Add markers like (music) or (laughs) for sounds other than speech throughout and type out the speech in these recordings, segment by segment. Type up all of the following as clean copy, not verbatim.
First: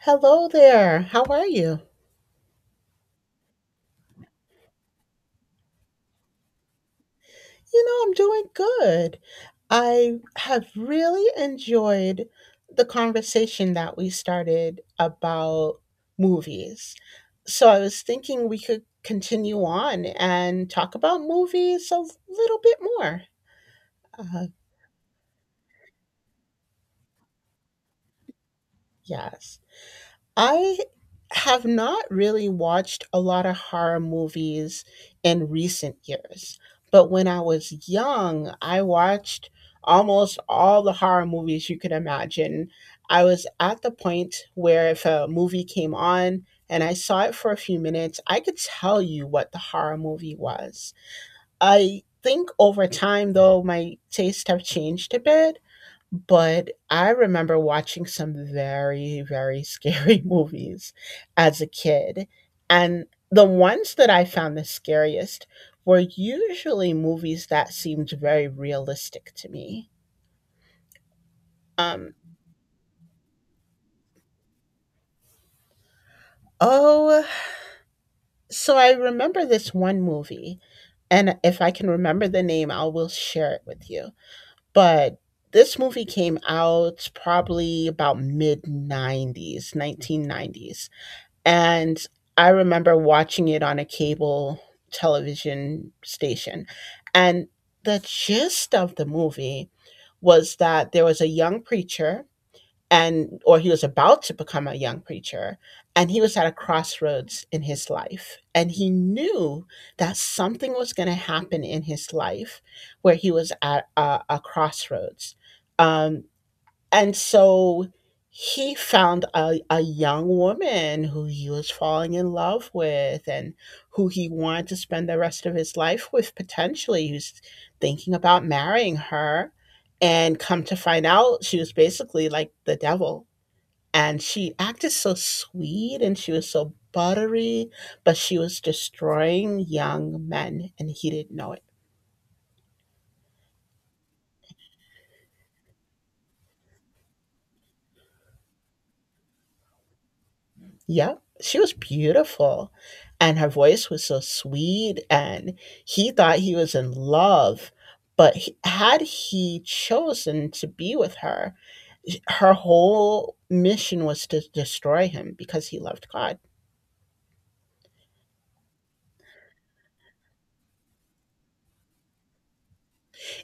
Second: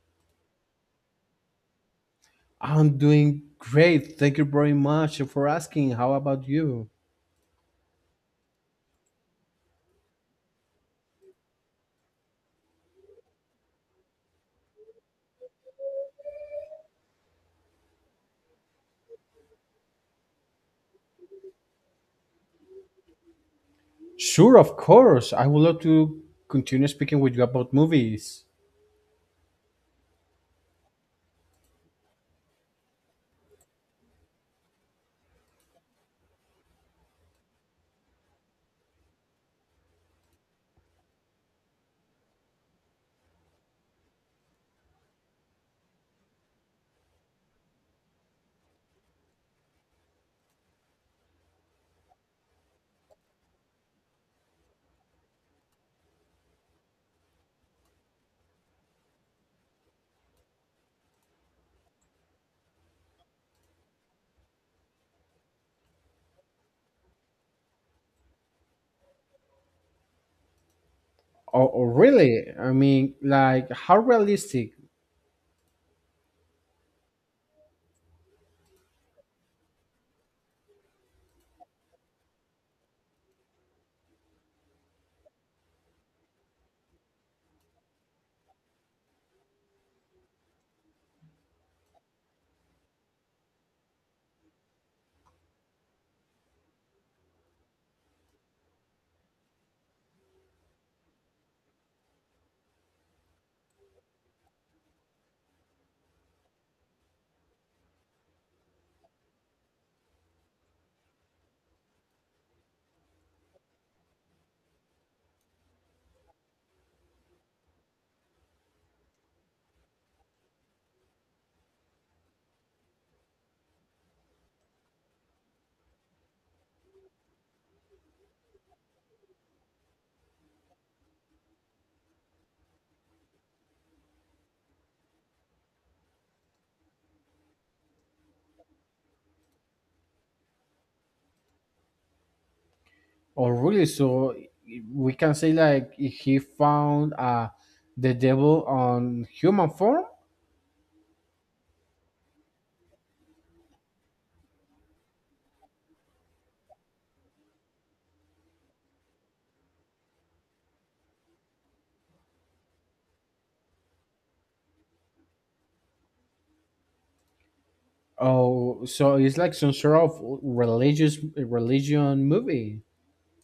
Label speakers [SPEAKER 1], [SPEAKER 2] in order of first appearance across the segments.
[SPEAKER 1] Hello there. How are you?
[SPEAKER 2] I'm doing great. Thank you very much for asking. How about you?
[SPEAKER 1] You know, I'm doing good. I have really enjoyed the conversation that we started about movies. So I was thinking we could continue on and talk about movies a little bit more. Uh,
[SPEAKER 2] Sure, of course. I would love to continue speaking with you about movies.
[SPEAKER 1] yes. I have not really watched a lot of horror movies in recent years, but when I was young, I watched almost all the horror movies you could imagine. I was at the point where if a movie came on and I saw it for a few minutes, I could tell you what the horror movie was. I think over time, though, my tastes have changed a bit, but I remember watching some very, very (laughs) scary movies as a kid. And the ones that I found the scariest were usually movies that seemed very realistic to me.
[SPEAKER 2] Oh, oh,
[SPEAKER 1] Um,
[SPEAKER 2] really? I mean, like, how realistic?
[SPEAKER 1] oh, so I remember this one movie, and if I can remember the name, I will share it with you. But this movie came out probably about mid 90s, 1990s. And I remember watching it on a cable television station. And the gist of the movie was that there was a young preacher, and or he was about to become a young preacher, and he was at a crossroads in his life, and he knew that something was going to happen in his life where he was at a crossroads, um, and so he found a young woman who he was falling in love with and who he wanted to spend the rest of his life with, potentially. He was thinking about marrying her. And come to find out, she was basically like the devil. And she acted so sweet and she was so buttery, but she was destroying young men and he didn't know it.
[SPEAKER 2] Oh, really? So we can say, like, he found the devil on human form?
[SPEAKER 1] Yeah, she was beautiful. And her voice was so sweet, and he thought he was in love. But had he chosen to be with her, her whole mission was to destroy him because he loved God.
[SPEAKER 2] Oh, so it's like some sort of religious religion movie.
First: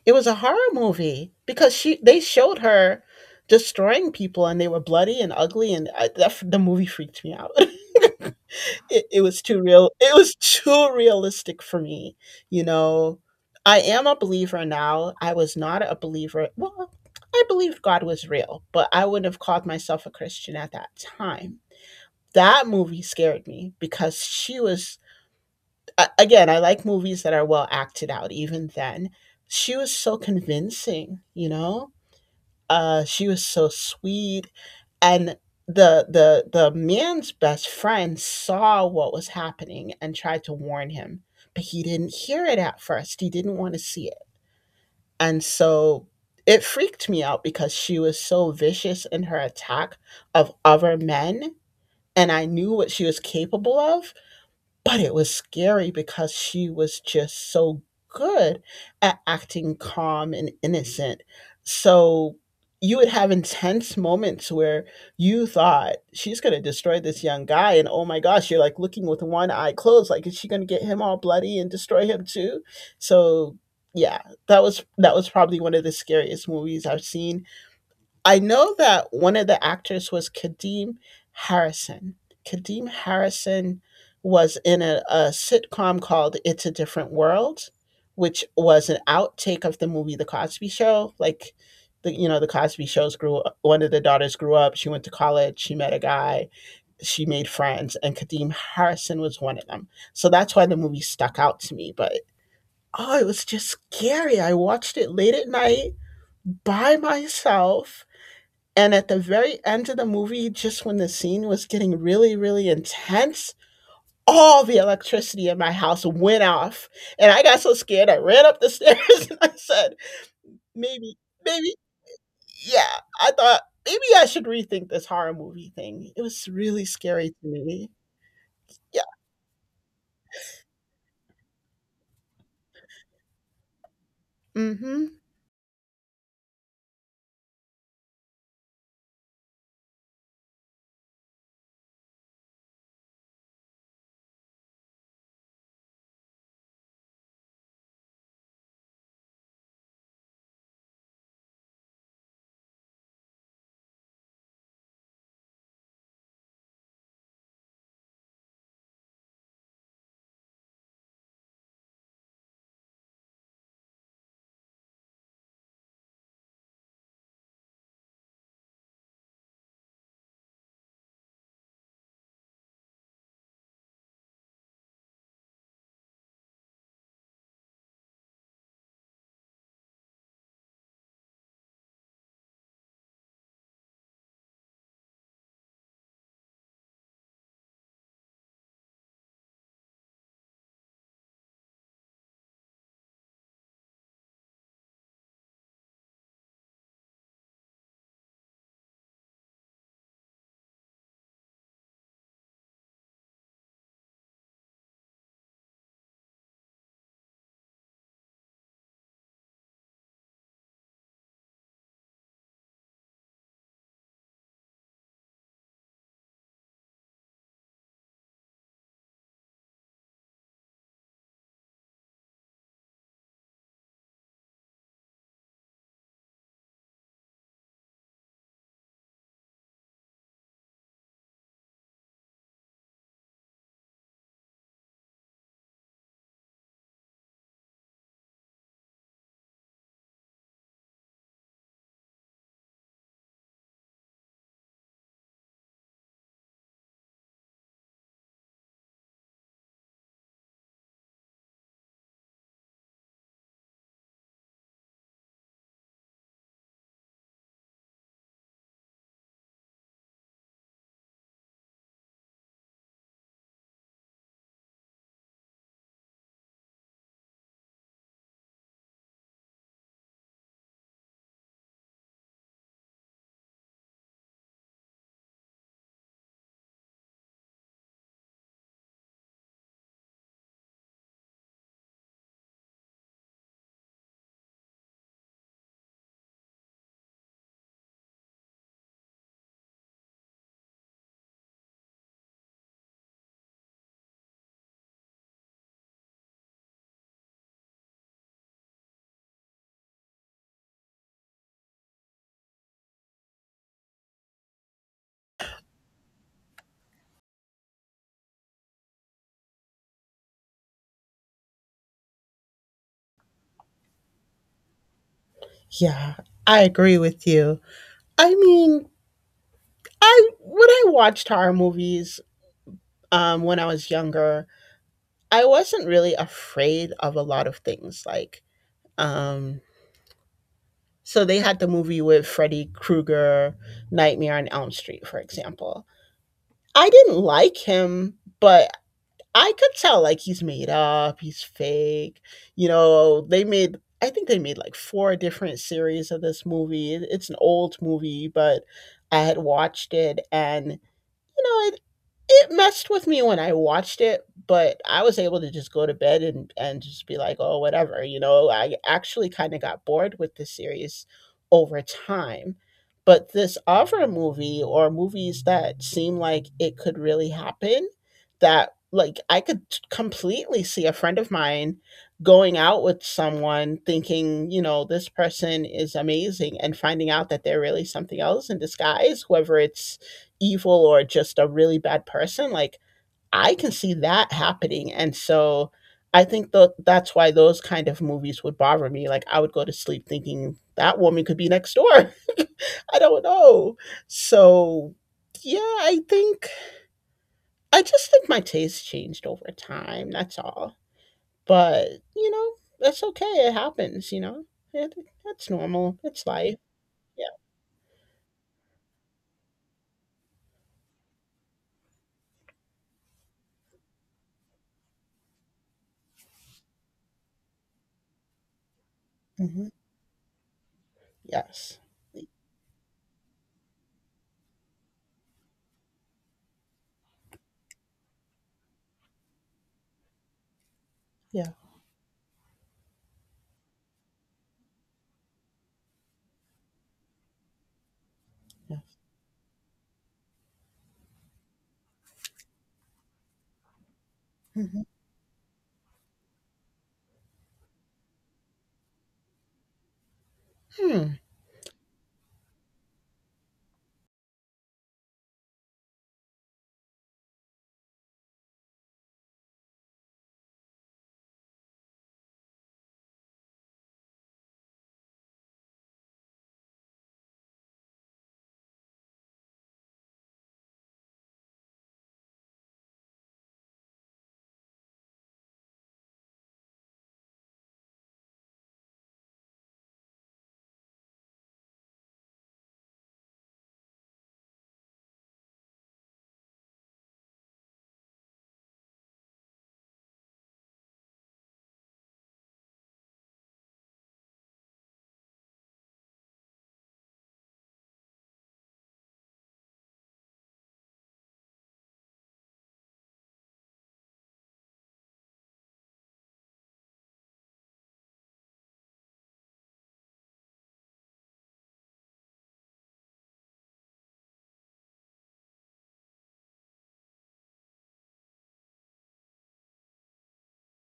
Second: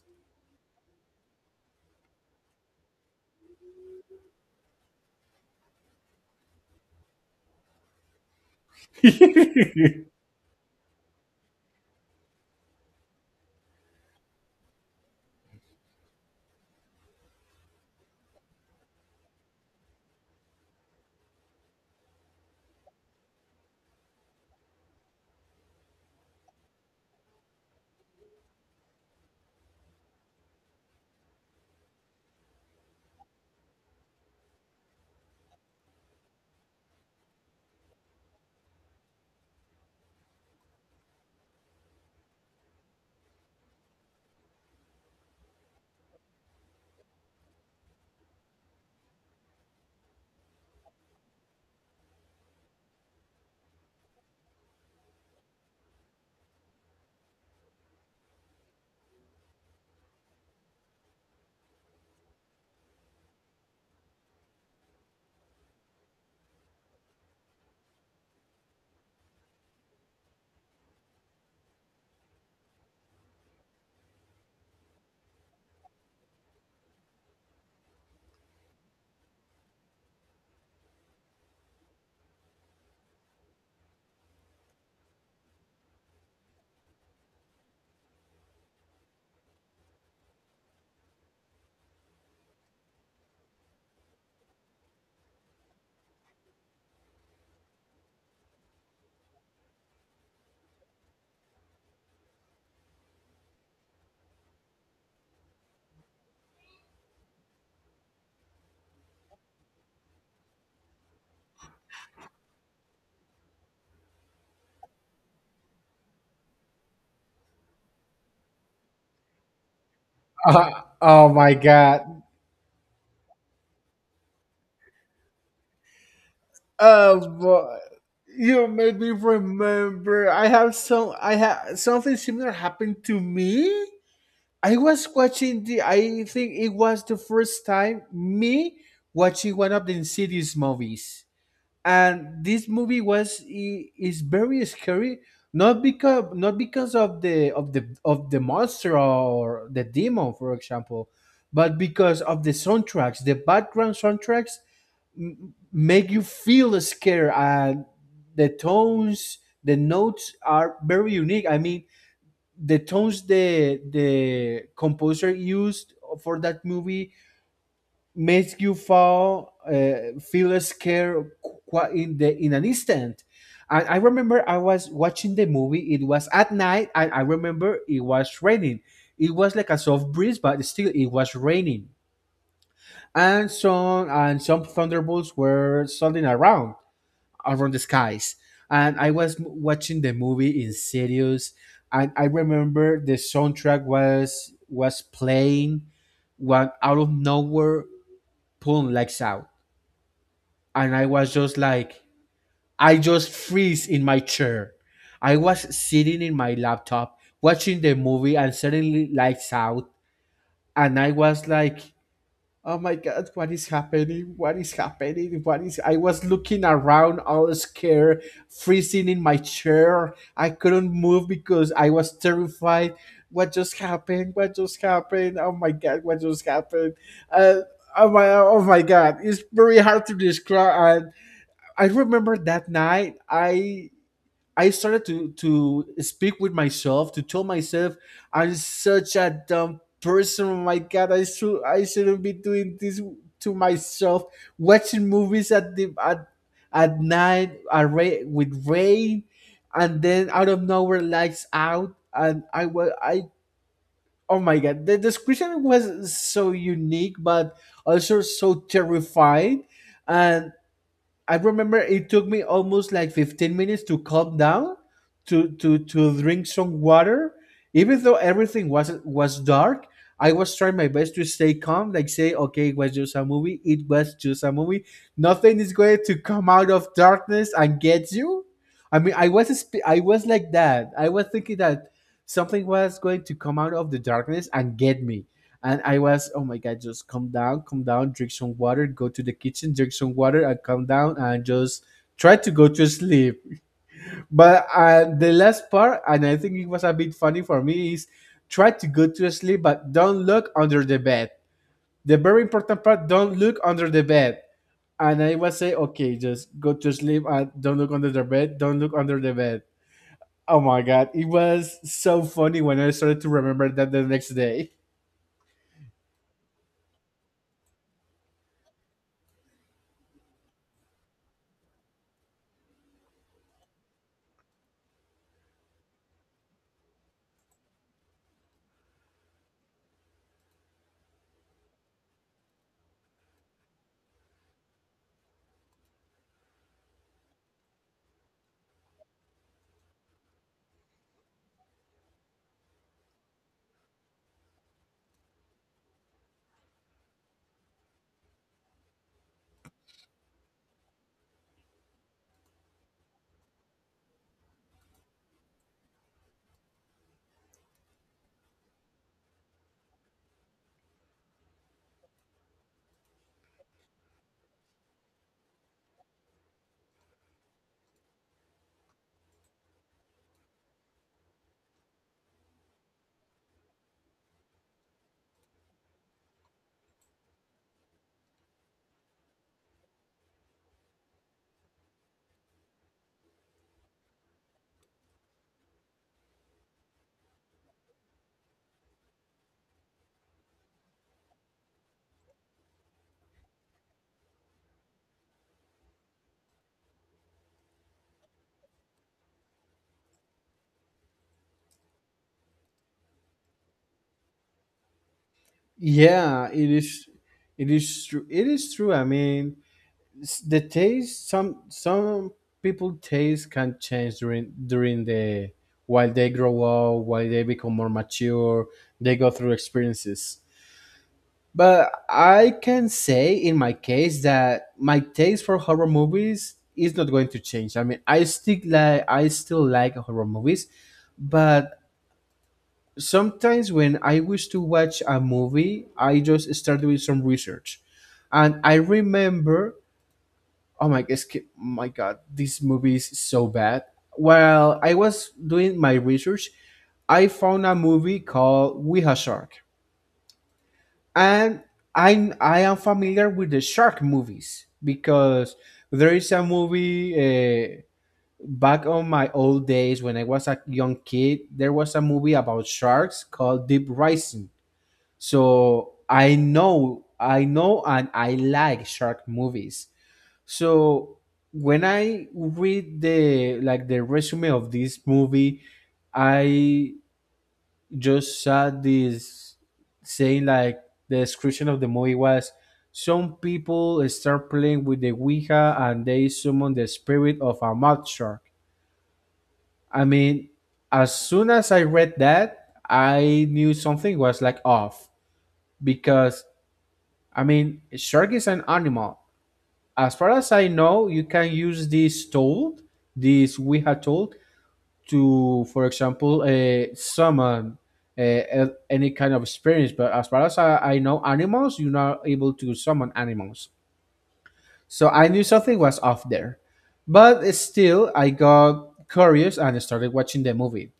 [SPEAKER 1] It was a horror movie because she they showed her destroying people and they were bloody and ugly, and the movie freaked me out. (laughs) It was too real.
[SPEAKER 2] (laughs)
[SPEAKER 1] It was too realistic for me. You know, I am a believer now. I was not a believer. Well, I believed God was real, but I wouldn't have called myself a Christian at that time. That movie scared me because she was again, I like movies that are well acted out. Even then, she was so convincing. You know, she was so sweet, and the man's best friend saw what was happening and tried to warn him, but he didn't hear it at first. He didn't want to see it, and so it freaked me out because she was so vicious in her attack of other men, and I knew what she was capable of, but it was scary because she was just so good at acting calm and innocent. So you would have intense moments where you thought she's going to destroy this young guy, and oh my gosh, you're like looking with one eye closed like, is she going to get him all bloody and destroy him too? So, yeah, that was probably one of the scariest movies I've seen. I know that one of the actors was Kadeem Harrison. Kadeem Harrison was in a sitcom called It's a Different World, which was an outtake of the movie The Cosby Show. Like, The Cosby Shows, grew, one of the daughters grew up, she went to college, she met a guy, she made friends, and Kadeem Harrison was one of them. So that's why the movie stuck out to me. But oh, it was just scary. I watched it late at night by myself, and at the very end of the movie, just when the scene was getting really, really intense, all the electricity in my house went off. And I got so scared, I ran up the stairs (laughs) and I said,
[SPEAKER 2] Uh,
[SPEAKER 1] maybe,
[SPEAKER 2] oh my
[SPEAKER 1] maybe,
[SPEAKER 2] god.
[SPEAKER 1] yeah, I thought maybe I should rethink this horror movie thing. It was really scary to
[SPEAKER 2] Um,
[SPEAKER 1] me.
[SPEAKER 2] you made
[SPEAKER 1] Yeah.
[SPEAKER 2] me remember. I have some. I have something similar happened to me. I was
[SPEAKER 1] Hmm.
[SPEAKER 2] watching the. I think it was the first time me watching one of the Insidious movies, and this movie was is very scary. Not because of the monster or the demon, for example, but because of the soundtracks, the background soundtracks make you feel scared. And the tones, the notes are very unique. I mean, the tones the composer used for that movie makes you fall, feel scared in the in an instant. And I remember I was watching the movie. It was at night, and I remember it was raining. It was like a soft breeze, but still it was raining and some thunderbolts were suddenly around the skies. And I was watching the movie in Sirius, and I remember the soundtrack was playing when out of nowhere Pum lights out, and I was just like, I just freeze in my chair. I was sitting in my laptop watching the movie, and suddenly lights out, and I was like, oh my god, what is happening? What is happening? What is, I was looking around all scared, freezing in my chair. I couldn't move because I was terrified. What just happened? What just happened? Oh my god, what just happened? Uh, oh my god. It's very hard to describe, and I remember that night I started to speak with myself, to tell myself I'm such a dumb person. Oh my god, I should I shouldn't be doing this to myself. Watching movies at the at night at with rain, and then out of nowhere lights out, and I was I oh my god, the description was so unique, but also so terrifying. And I remember it took me almost like 15 minutes to calm down, to drink some water. Even though everything was dark, I was trying my best to stay calm, like say, okay, it was just a movie, it was just a movie. Nothing is going to come out of darkness and get you. I mean, I was I was like that. I was thinking that something was going to come out of the darkness and get me. And I was, oh my God, just calm down, drink some water, go to the kitchen, drink some water, and calm down and just try to go to sleep. But the last part, and I think it was a bit funny for me, is try to go to sleep, but don't look under the bed. The very important part, don't look under the bed. And I was say, okay, just go to sleep and don't look under the bed, don't look under the bed. Oh my God, it was so funny when I started to remember that the next day.
[SPEAKER 1] Yeah, I agree with you. I mean, I, when I watched horror movies when I was younger, I wasn't really afraid of a lot of things. Like, Um, so they had the movie with Freddy Krueger, Nightmare on Elm Street, for example. I didn't like him, but I could tell, like, he's made up, he's fake. You know, they made I think they made like four different series of this movie. It's an old movie, but I had watched it, and you know, it messed with me when I watched it, but I was able to just go to bed and just be like, "Oh, whatever," you know? I actually kinda got bored with the series over time. But this other movie or movies that seem like it could really happen, that, like, I could completely see a friend of mine going out with someone thinking, you know, "This person is amazing," and finding out that they're really something else in disguise, whether it's evil or just a really bad person, like, I can see that happening. And so I think that's why those kind of movies would bother me. Like, I would go to sleep thinking that woman could be next door. (laughs) I don't know. So, yeah, I think I just think my taste changed over time, that's all. But, you know, that's okay, it happens, you know. it, that's normal, it's
[SPEAKER 2] Yeah,
[SPEAKER 1] life.
[SPEAKER 2] it is. It is true. It is true. I mean, the taste. Some people taste can change during the while they grow up, while they become more mature, they go
[SPEAKER 1] Yeah.
[SPEAKER 2] through
[SPEAKER 1] Hmm.
[SPEAKER 2] experiences.
[SPEAKER 1] Yes.
[SPEAKER 2] But I can say in my case that my taste for horror movies is not going to change. I mean, I stick like I still like horror movies,
[SPEAKER 1] Yeah.
[SPEAKER 2] but sometimes when I wish to watch a movie, I just start doing some research, and I
[SPEAKER 1] Yeah.
[SPEAKER 2] remember, oh my god, this movie is so bad. While
[SPEAKER 1] Hmm.
[SPEAKER 2] I was doing my research, I found a movie called We Have Shark,
[SPEAKER 1] Hmm.
[SPEAKER 2] and I am familiar with the shark movies because there is a movie. Back on my old days when I was a young kid, there was a movie about sharks called Deep Rising, so I know, and I like shark movies. So when I read the like the resume of this movie, I just saw this saying like the description of the movie was some people start playing with the Ouija and they summon the spirit of a mud shark. I mean, as soon as I read that, I knew something was like off because I mean, a shark is an animal. As far as I know, you can use this tool, this Ouija tool, to, for example, summon any kind of experience. But as far as I know, animals, you're not able to summon animals. So I knew something was off there. But still, I got curious and started watching the movie.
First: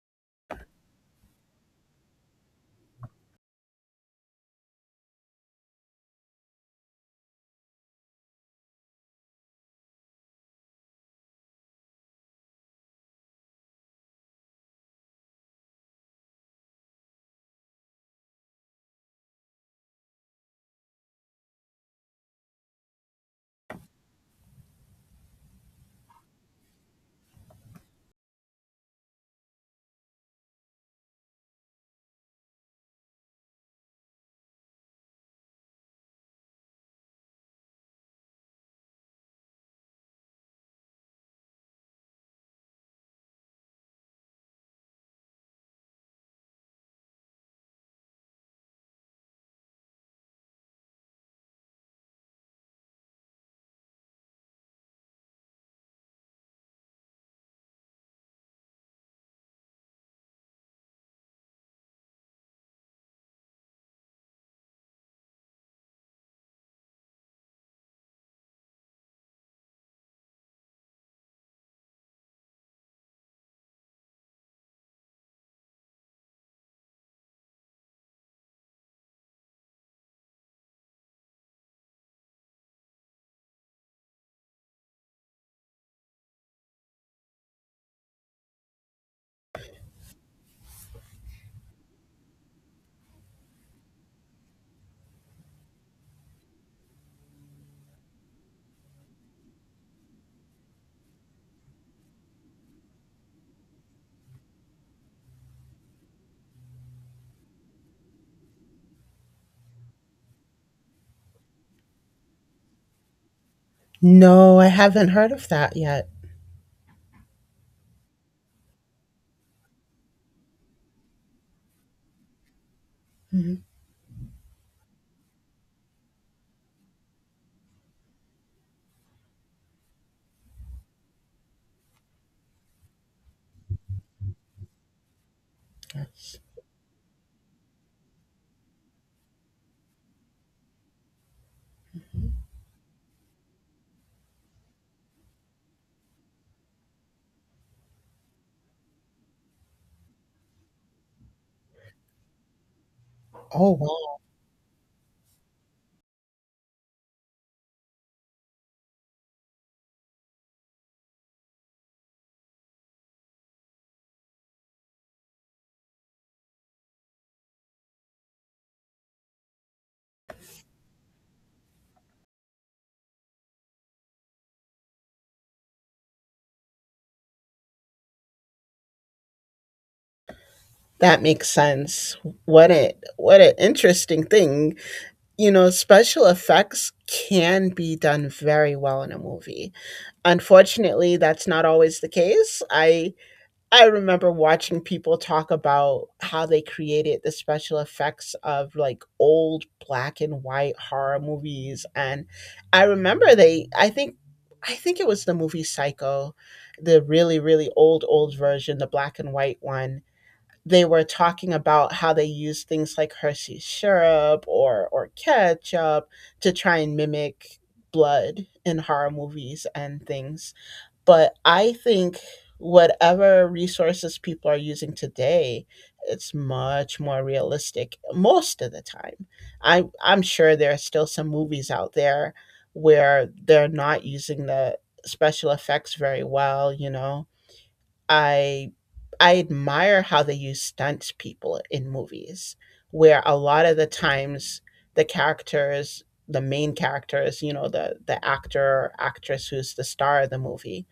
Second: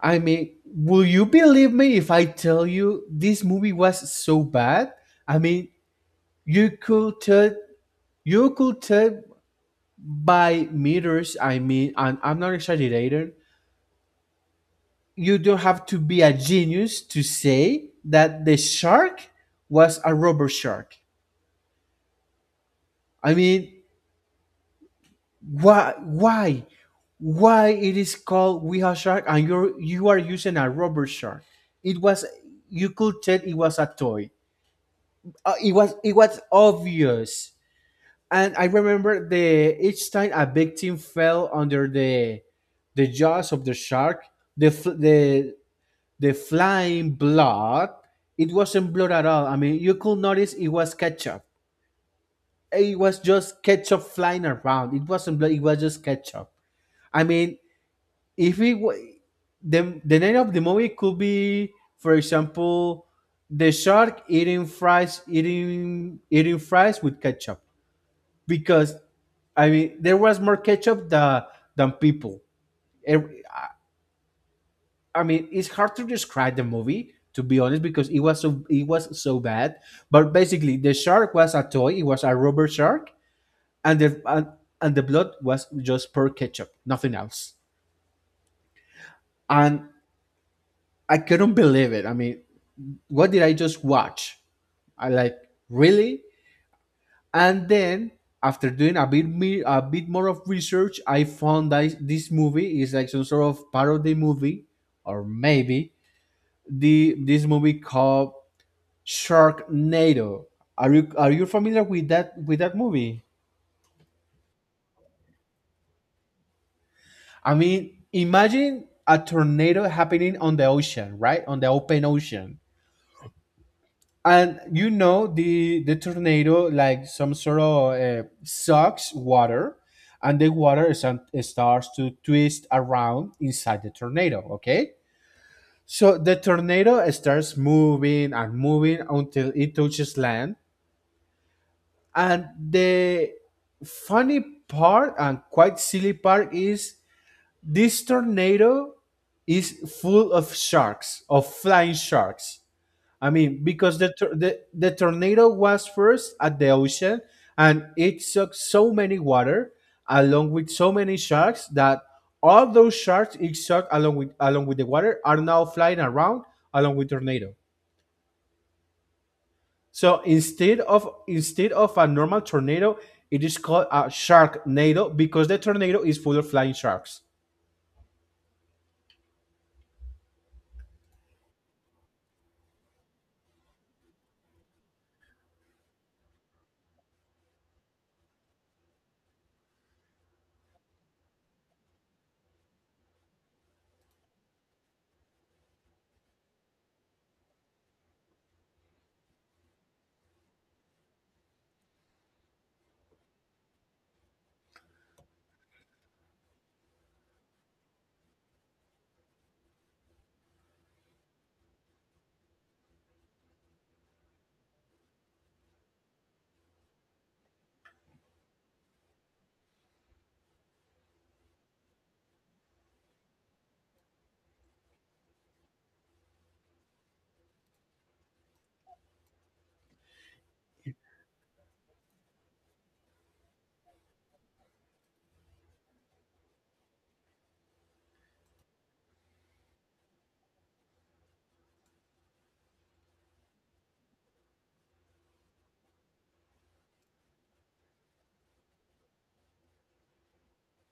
[SPEAKER 2] I mean, will you believe me if I tell you this movie was so bad? I mean, you could tell. You could tell by meters, I mean, and I'm not exaggerating, you don't have to be a genius to say that the shark was a rubber shark. I mean, why why it is called Weha shark and you are using a rubber shark? It was, you could tell it was a toy. It was obvious. And I remember the each time a victim fell under the jaws of the shark, the f- the the flying blood, it wasn't blood at all. I mean, you could notice it was ketchup. It was just ketchup flying around. It wasn't blood. It was just ketchup. I mean, if it wa the name of the movie could be, for example, the shark eating fries, eating fries with ketchup, because I mean there was more ketchup than people. Ev- I mean it's hard to describe the movie to be honest because it was it was so bad. But basically the shark was a toy. It was a rubber shark, and and the blood was just pure ketchup, nothing else. And I couldn't believe it. I mean, what did I just watch? I like, really. And then after doing a bit more of research, I found that this movie is like some sort of parody movie, or maybe the this movie called Sharknado. Are you familiar with that movie?
[SPEAKER 1] No, I haven't heard of that yet.
[SPEAKER 2] I mean, imagine a tornado happening on the ocean, right? On the open ocean,
[SPEAKER 1] Hmm.
[SPEAKER 2] and you know the tornado like some sort of sucks water and the water is, it starts to twist around inside the tornado, okay, so the tornado starts moving and moving until it touches land, and the funny part and quite silly part is this tornado is full of sharks of flying sharks. I mean,
[SPEAKER 1] Oh
[SPEAKER 2] because
[SPEAKER 1] wow.
[SPEAKER 2] the tornado was first at the ocean, and it sucked so many water along with so many sharks that all those sharks it sucked along with the water are now flying around along with tornado. So instead of a normal tornado, it is called a sharknado because the tornado is full of flying sharks.
[SPEAKER 1] That makes sense. What a, what an interesting thing. You know, special effects can be done very well in a movie. Unfortunately, that's not always the case. I remember watching people talk about how they created the special effects of like old black and white horror movies, and I remember they I think it was the movie Psycho, the really really old old version, the black and white one. They were talking about how they used things like Hershey syrup or ketchup to try and mimic blood in horror movies and things, but I think whatever resources people are using today, it's much more realistic most of the time. I'm sure there are still some movies out there where they're not using the special effects very well, you know. I I admire how they use stunts people in movies where a lot of the times the characters the main characters, you know, the actor or actress who's the star of the movie,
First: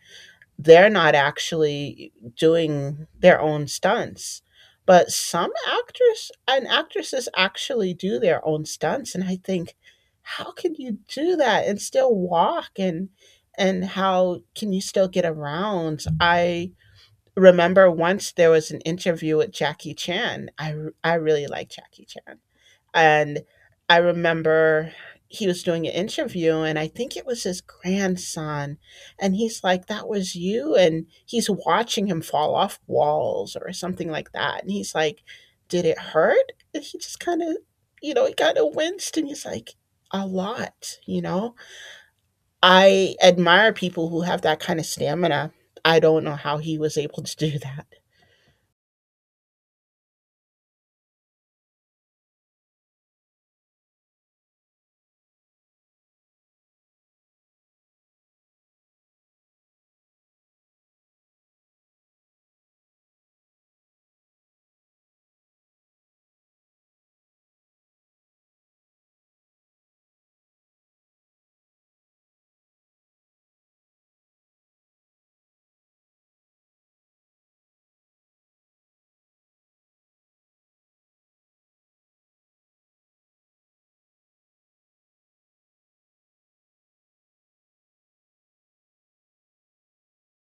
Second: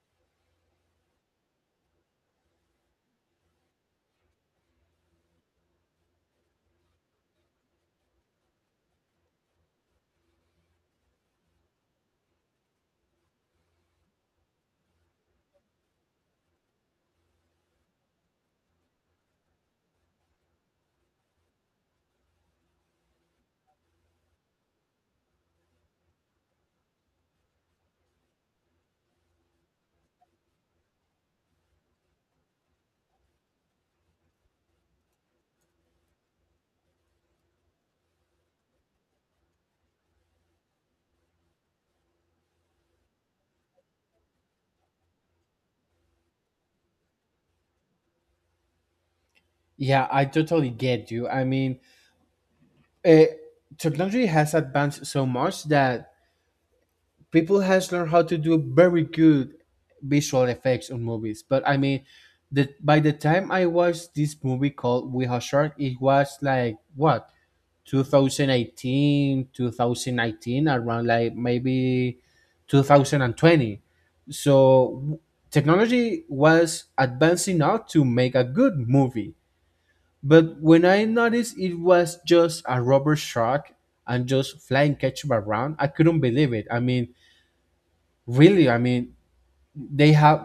[SPEAKER 1] they're not actually doing their own stunts. But some actors and actresses actually do their own stunts, and I think, how can you do that and still walk, and how can you still get around? I remember once there was an interview with Jackie Chan. I really like Jackie Chan, and I remember he was doing an interview, and I think it was his grandson. And he's like, "That was you." And he's watching him fall off walls or something like that. And he's like, "Did it hurt?" And he just kind of, you know, he kind of winced and he's like, "A lot," you know? I admire people who have that kind of stamina. I don't know how he was able to do that.
[SPEAKER 2] Yeah, I totally get you. I mean, uh, technology has advanced so much that people has learned how to do very good visual effects on movies, but I mean by the time I watched this movie called We Have Shark, it was like what, 2018, 2019, around like maybe 2020. So technology was advancing out to make a good movie, but when I noticed it was just a rubber shark and just flying ketchup around, I couldn't believe it. I mean, really, I mean, they have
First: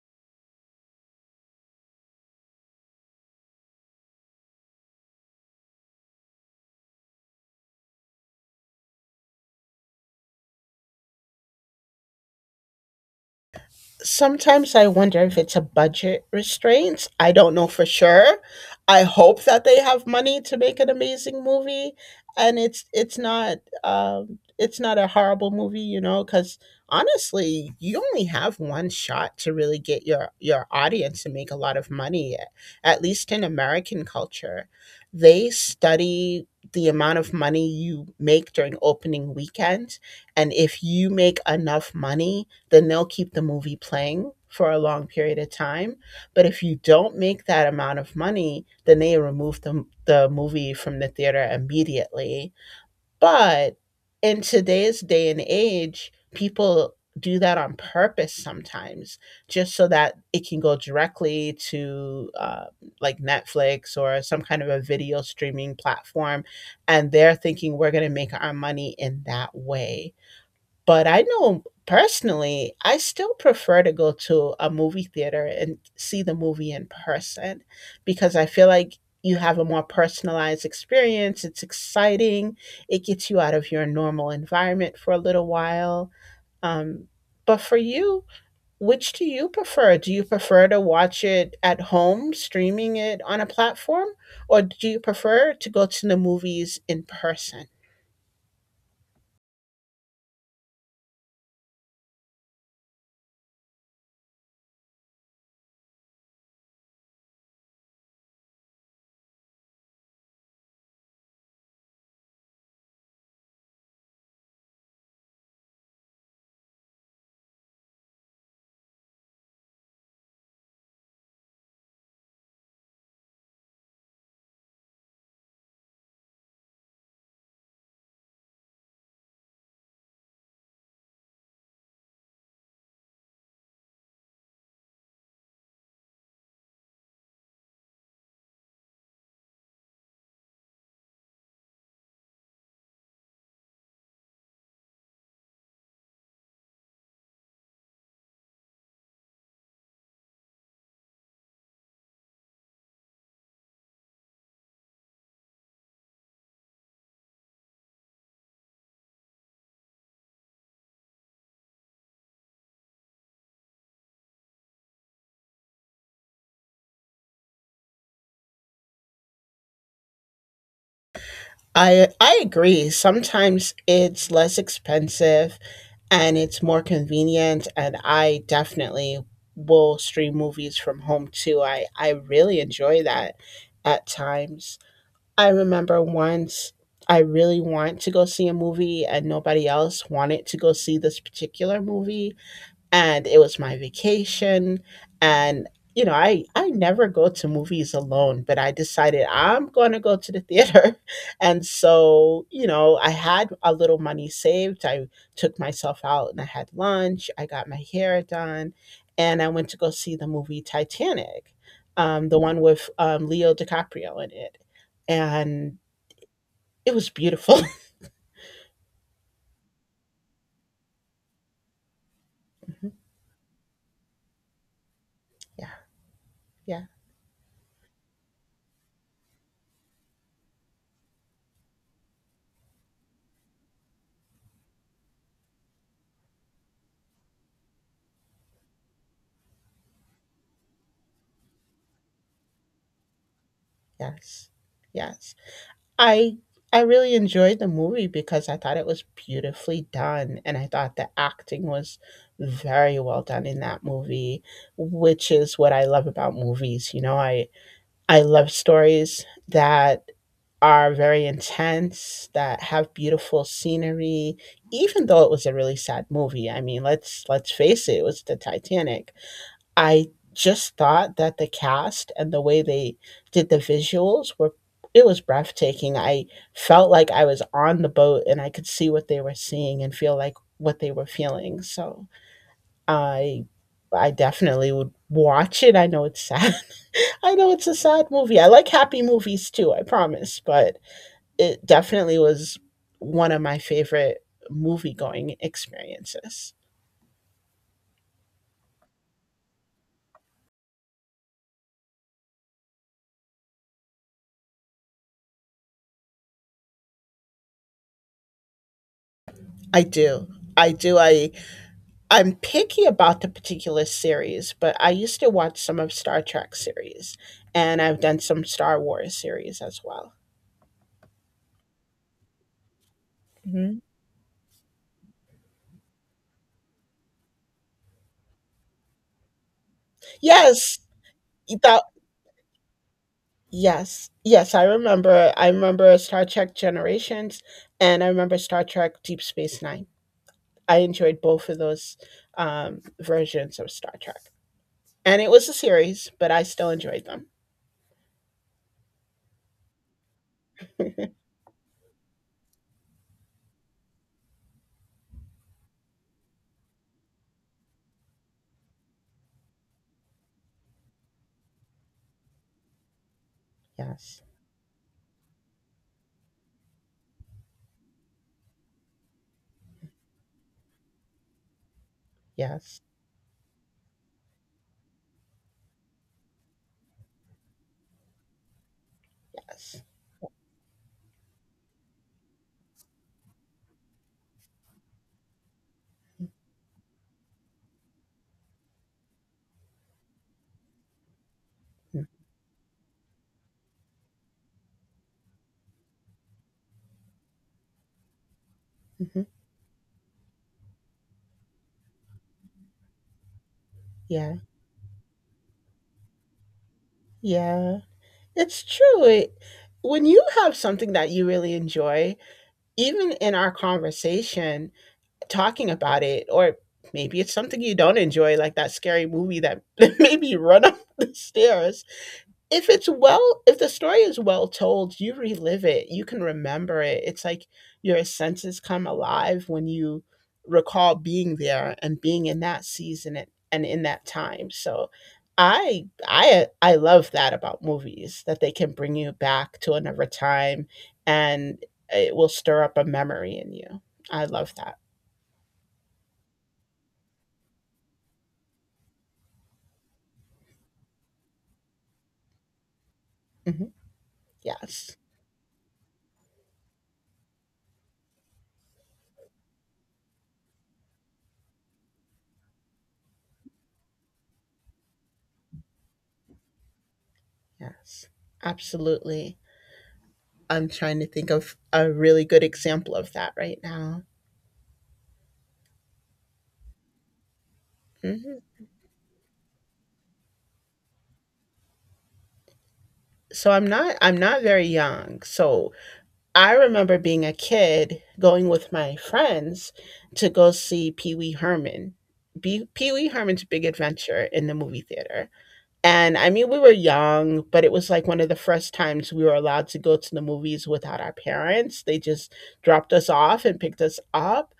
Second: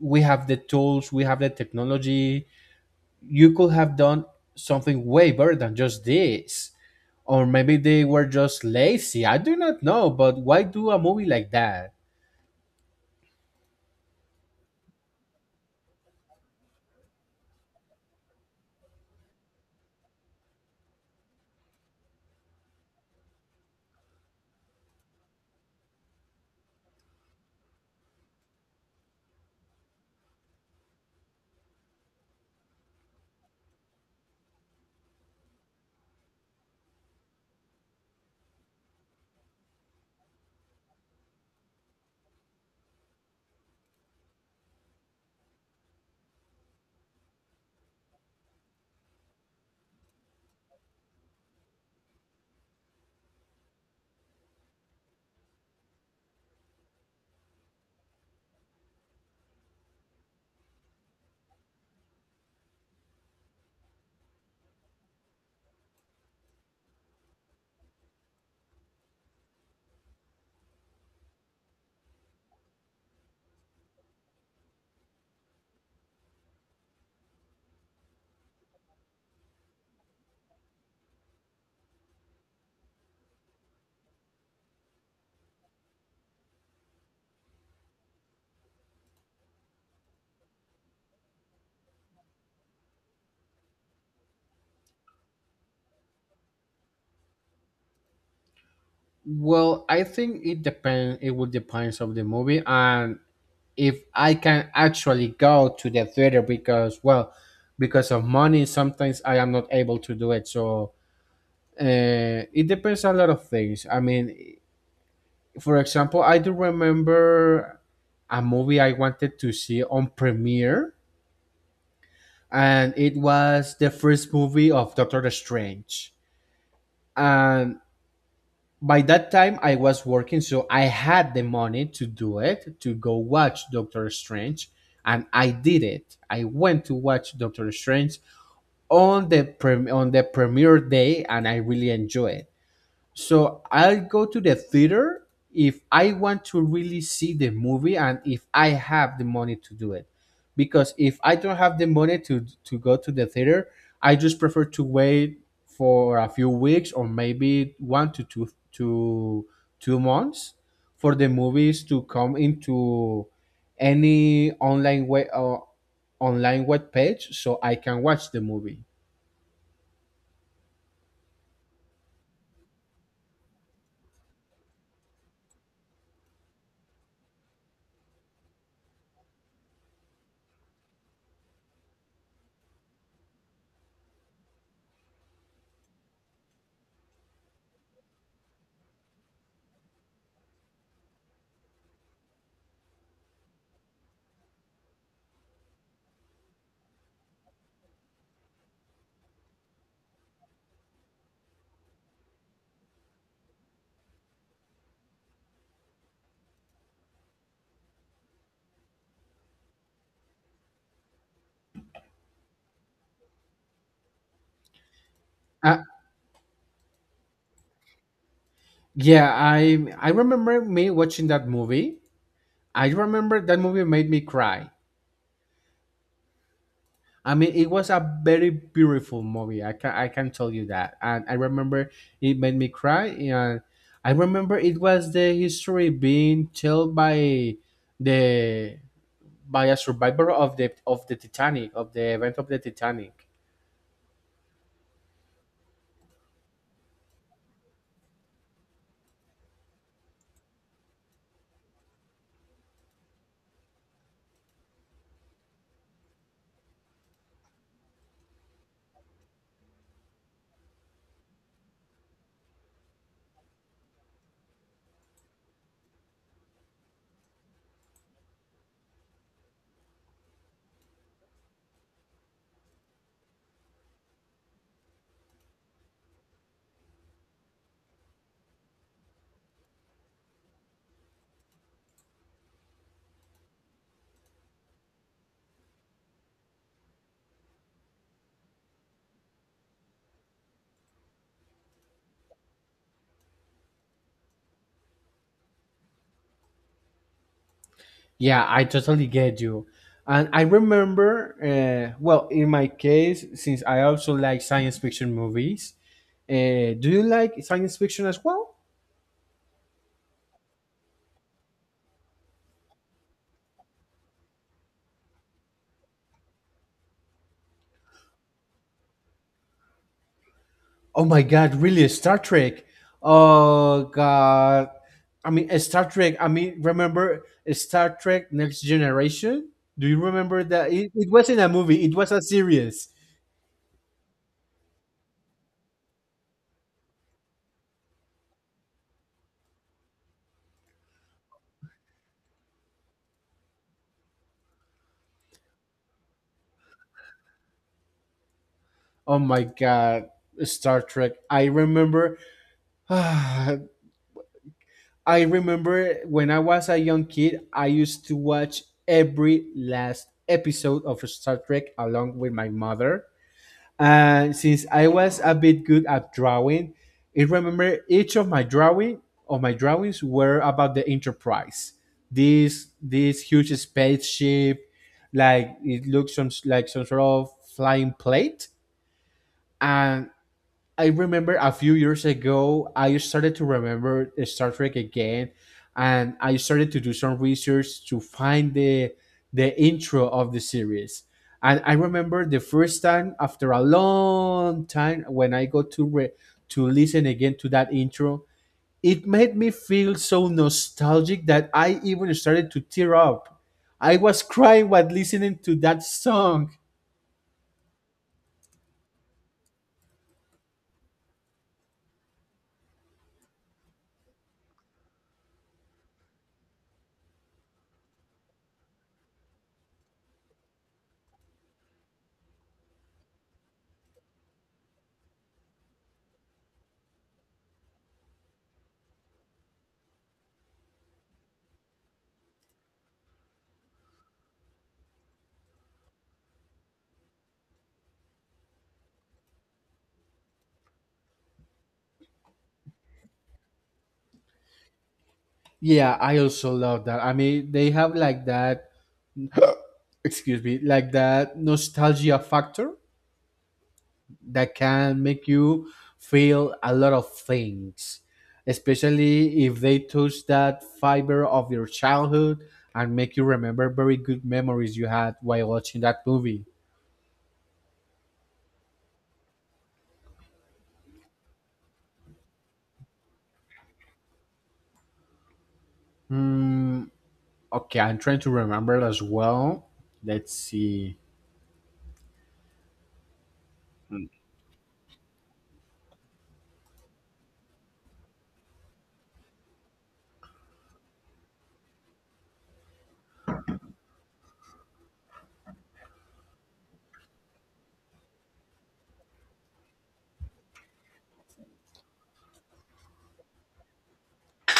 [SPEAKER 2] we have the tools, we have the technology, you could have done something way better than just this, or maybe they were just lazy, I do not know, but why do a movie like that?
[SPEAKER 1] Sometimes I wonder if it's a budget restraint. I don't know for sure. I hope that they have money to make an amazing movie, and it's not a horrible movie, you know. Because honestly, you only have one shot to really get your audience to make a lot of money. At least in American culture, they study the amount of money you make during opening weekend, and if you make enough money, then they'll keep the movie playing for a long period of time. But if you don't make that amount of money, then they remove the movie from the theater immediately. But in today's day and age, people do that on purpose sometimes just so that it can go directly to, like Netflix or some kind of a video streaming platform. And they're thinking we're going to make our money in that way. But I know personally, I still prefer to go to a movie theater and see the movie in person because I feel like you have a more personalized experience. It's exciting. It gets you out of your normal environment for a little while. Um, but for you, which do you prefer? Do you prefer to watch it at home, streaming it on a platform, or do you prefer to go to the movies in person?
[SPEAKER 2] Well, I think it depends, it will depends of the movie, and if I can actually go to the theater, because well, because of money sometimes I am not able to do it, so it depends on a lot of things. I mean, for example, I do remember a movie I wanted to see on premiere, and it was the first movie of Doctor Strange. And by that time, I was working, so I had the money to do it, to go watch Doctor Strange, and I did it. I went to watch Doctor Strange on the prem on the premiere day, and I really enjoyed. So I'll go to the theater if I want to really see the movie and if I have the money to do it. Because if I don't have the money to go to the theater, I just prefer to wait for a few weeks or maybe one to two months for the movies to come into any online web page so I can watch the movie.
[SPEAKER 1] I agree. Sometimes it's less expensive and it's more convenient, and I definitely will stream movies from home too. I really enjoy that at times. I remember once I really want to go see a movie and nobody else wanted to go see this particular movie and it was my vacation and you know I never go to movies alone but I decided I'm going to go to the theater (laughs) and so you know I had a little money saved I took myself out and I had lunch I got my hair done and I went to go see the movie titanic the one with leo dicaprio in it
[SPEAKER 2] Uh,
[SPEAKER 1] and it was beautiful
[SPEAKER 2] yeah, I remember me watching that movie. I
[SPEAKER 1] (laughs)
[SPEAKER 2] remember that movie made me cry.
[SPEAKER 1] yeah, yeah,
[SPEAKER 2] I mean, it was a very beautiful movie. I can tell you that, and I remember it made me cry. And I remember it was the history being told by the by a survivor of the event of the Titanic.
[SPEAKER 1] yes, yes, I I really enjoyed the movie because I thought it was beautifully done and I thought the acting was very well done in that movie, which is what I love about movies. You know, I love stories that are very intense, that have beautiful scenery, even though it was a really sad movie. I mean, let's face it, it was the Titanic. I just thought that the cast and the way they did the visuals were it was breathtaking. I felt like I was on the boat and I could see what they were seeing and feel like what they were feeling. So I I definitely would watch it. I know it's sad. (laughs) I know it's a sad movie. I like happy movies too, I promise, but it definitely was one of my favorite movie going experiences.
[SPEAKER 2] Yeah, I totally get you. And I remember, well, in my case, since I also like science fiction movies, do you like science fiction as well?
[SPEAKER 1] I do. I do. I'm picky about the particular series, but I used to watch some of Star Trek series, and I've done some Star Wars series as well.
[SPEAKER 2] Oh my God, really? Star Trek?
[SPEAKER 1] Mhm.
[SPEAKER 2] Oh God. I mean, Star Trek. I mean, remember Star Trek Next Generation? Do you remember that?
[SPEAKER 1] Yes,
[SPEAKER 2] It wasn't a
[SPEAKER 1] e that
[SPEAKER 2] movie, it was a series.
[SPEAKER 1] yes, yes, I remember Star Trek Generations, and I remember Star Trek Deep Space Nine. I enjoyed both of those, versions of Star Trek, and it was a series, but I still enjoyed them.
[SPEAKER 2] Oh my God, Star Trek. I remember. (sighs) I remember when I was a young kid, I used to watch every last episode of Star Trek along with my mother.
[SPEAKER 1] Yes,
[SPEAKER 2] And since I was a bit good at drawing, I remember each of my drawings were about the Enterprise. This
[SPEAKER 1] yes,
[SPEAKER 2] huge spaceship, like it looks some like some sort of flying plate.
[SPEAKER 1] yes.
[SPEAKER 2] And I remember a few years ago, I started to remember Star Trek again, and I started to do some research to find the intro of the series. And I
[SPEAKER 1] Mhm,
[SPEAKER 2] remember the first time after a long time when I got to listen again to that intro, it
[SPEAKER 1] mhm.
[SPEAKER 2] made me feel so nostalgic that I even started to tear up. I was
[SPEAKER 1] Yeah,
[SPEAKER 2] crying while listening to that song.
[SPEAKER 1] yeah. It's true. When you have something that you really enjoy, even in our conversation, talking about it, or maybe it's something you don't enjoy, like that scary movie that (laughs) made me run up the stairs, if the story is well told, you relive it, you can remember it. It's like your senses come alive when you recall being there and being in that season and in that time. So I love that about movies that they can bring you back to another time and it will stir up a memory in you. I love that.
[SPEAKER 2] Yeah, I also love that. I mean, they have like that, excuse me, like that nostalgia factor
[SPEAKER 1] Mhm.
[SPEAKER 2] that
[SPEAKER 1] Yes.
[SPEAKER 2] can make you feel a lot of things, especially if they touch that fiber of your childhood and make you remember very good memories you had while watching that movie.
[SPEAKER 1] Yes. Absolutely. I'm trying to think of a really good example of that right now.
[SPEAKER 2] Hmm. Okay, I'm trying to
[SPEAKER 1] Mhm.
[SPEAKER 2] remember as well. Let's see.
[SPEAKER 1] So I'm not very young. So I remember being a kid going with my friends to go see Pee-wee Herman. Pee-wee Herman's Big Adventure in the movie theater. And I mean we were young, but it was like one of the first times we were allowed to go to the movies without our parents. They just dropped us off and picked us up.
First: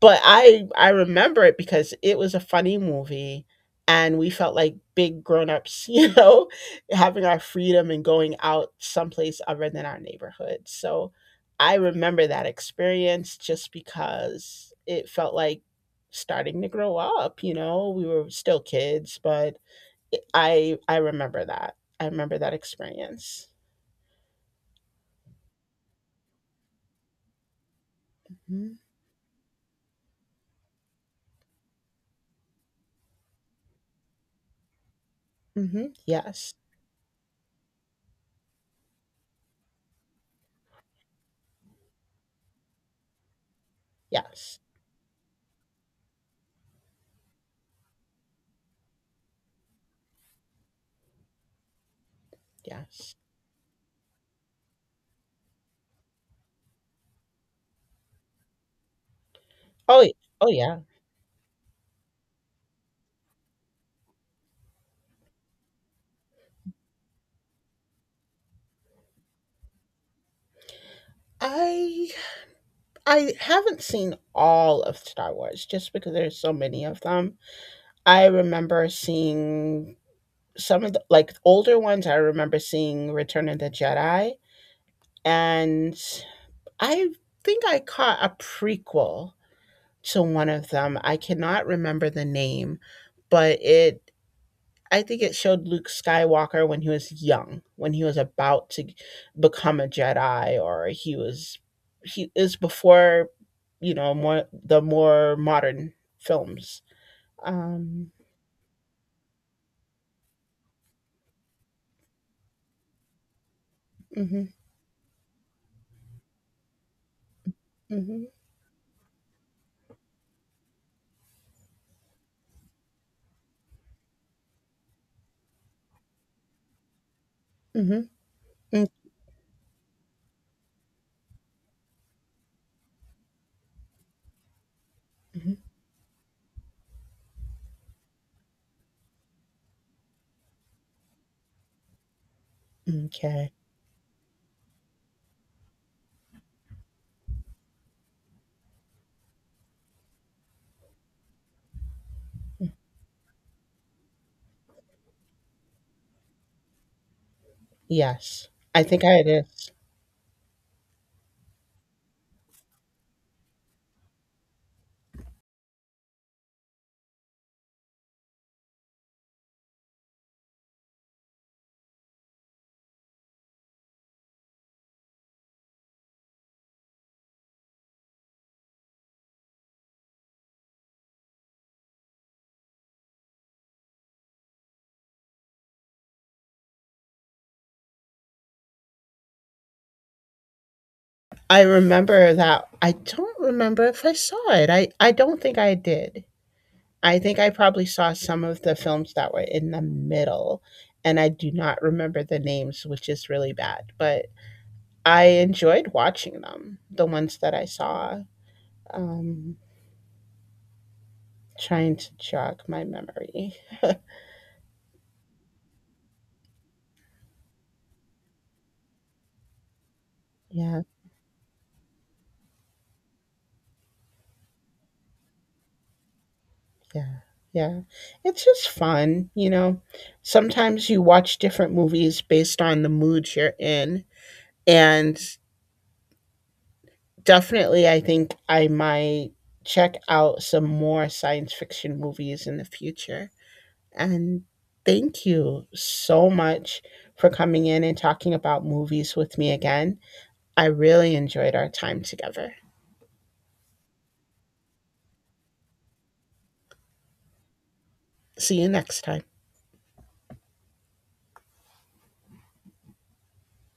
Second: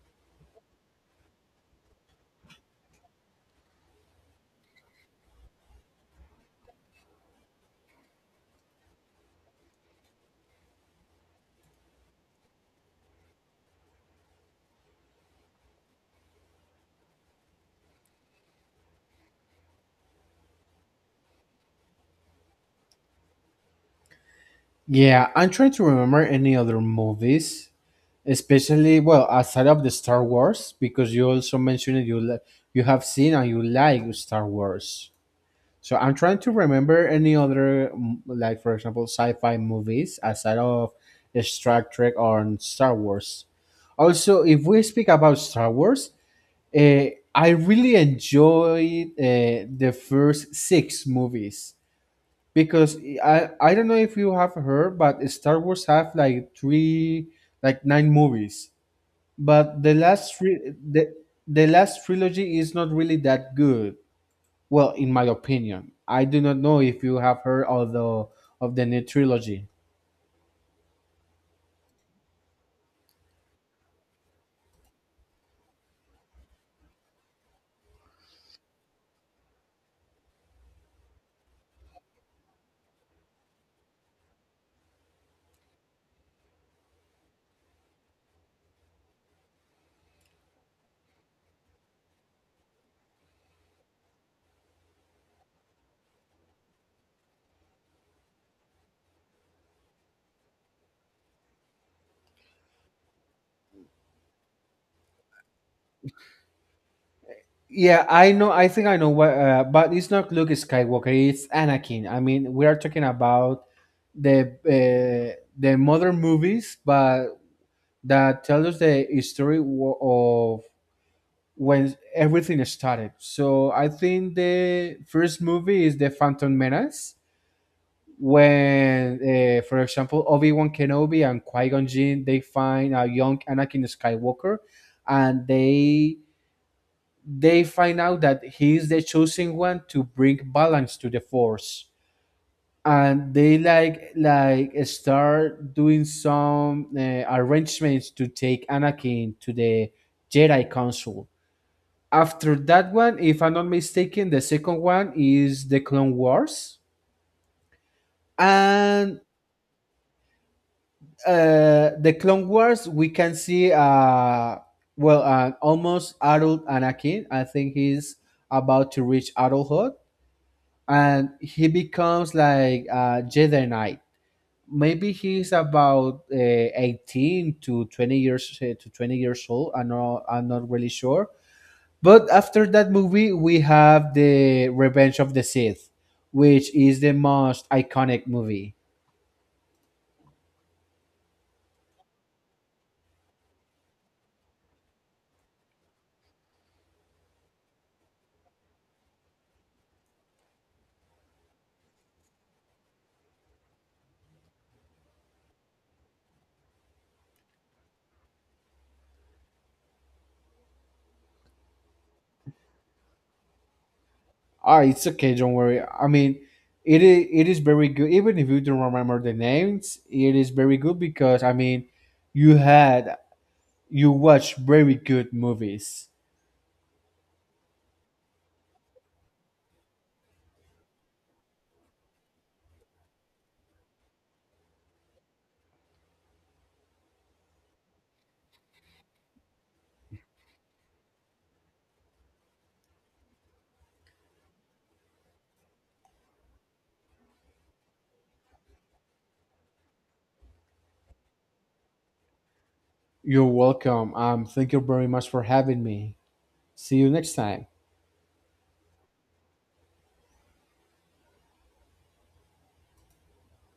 [SPEAKER 1] But I remember it because it was a funny movie, and we felt like big grown-ups, (laughs) you know, having our freedom and going out someplace other than our neighborhood. So I remember that experience just because it felt like starting to grow up, you know? We were still kids, but I remember that. I remember that experience.
[SPEAKER 2] Yeah, I'm trying to remember any other movies,
[SPEAKER 1] Mhm,
[SPEAKER 2] especially well outside of the Star Wars because you also mentioned it, you have seen and you like Star Wars.
[SPEAKER 1] mhm,
[SPEAKER 2] So I'm trying to
[SPEAKER 1] yes,
[SPEAKER 2] remember any other like, for example, sci-fi movies aside of Star Trek or Star Wars. Also,
[SPEAKER 1] yes,
[SPEAKER 2] if we speak about Star Wars, uh, I really enjoyed the first six movies because
[SPEAKER 1] yes.
[SPEAKER 2] I don't know if you have heard, but Star Wars have like nine movies, but the
[SPEAKER 1] Oh,
[SPEAKER 2] last
[SPEAKER 1] oh, yeah.
[SPEAKER 2] trilogy is not really that good. Well, in my opinion, I do not know if you have heard of the new trilogy.
[SPEAKER 1] I I haven't seen all of Star Wars just because there's so many of them. I remember seeing some of the like older ones. I remember seeing Return of the Jedi, and I think I caught a prequel to one of them. I cannot remember the name, but it I think it showed Luke Skywalker when he was young, when he was about to become a Jedi, or he is before, you know, more modern films.
[SPEAKER 2] Yeah,
[SPEAKER 1] Um,
[SPEAKER 2] I think I know what. But it's not Luke Skywalker, it's Anakin. I mean, we are talking about
[SPEAKER 1] hmm
[SPEAKER 2] the modern movies, but
[SPEAKER 1] hmm
[SPEAKER 2] that tell us the history of when everything started. So I think the first movie is The Phantom Menace,
[SPEAKER 1] hmm
[SPEAKER 2] when, for example, Obi Wan Kenobi and Qui Gon Jinn they find a young Anakin Skywalker, and
[SPEAKER 1] hmm
[SPEAKER 2] they find out that he's the chosen one to bring balance to the Force, and
[SPEAKER 1] Okay.
[SPEAKER 2] they like start doing some arrangements to take Anakin to the Jedi Council. After that one, if I'm not mistaken, the second one is the Clone Wars.
[SPEAKER 1] Yes, I think
[SPEAKER 2] And
[SPEAKER 1] I did.
[SPEAKER 2] uh, the Clone Wars, we can see well, almost adult Anakin. I think he's about to reach adulthood, and he becomes like a Jedi Knight. Maybe he's about 18 to 20 years old. I'm not really sure. But after that movie, we have the Revenge of the Sith, which is the most iconic movie.
[SPEAKER 1] I remember that. I don't remember if I saw it. I don't think I did. I think I probably saw some of the films that were in the middle, and I do not remember the names, which is really bad, but I enjoyed watching them, the ones that I saw. Um, trying to jog my memory.
[SPEAKER 2] Ah, it's okay. Don't worry. I mean, it is very good. Even if you don't remember the names, it is very
[SPEAKER 1] Yeah,
[SPEAKER 2] good because, I mean, you had you watch very good movies.
[SPEAKER 1] yeah, yeah. It's just fun, you know. Sometimes you watch different movies based on the mood you're in, and definitely I think I might check out some more science fiction movies in the future. And thank you so much for coming in and talking about movies with me again. I really enjoyed our time together.
[SPEAKER 2] You're welcome. Thank you very much for having me. See you next time.
[SPEAKER 1] See you next time.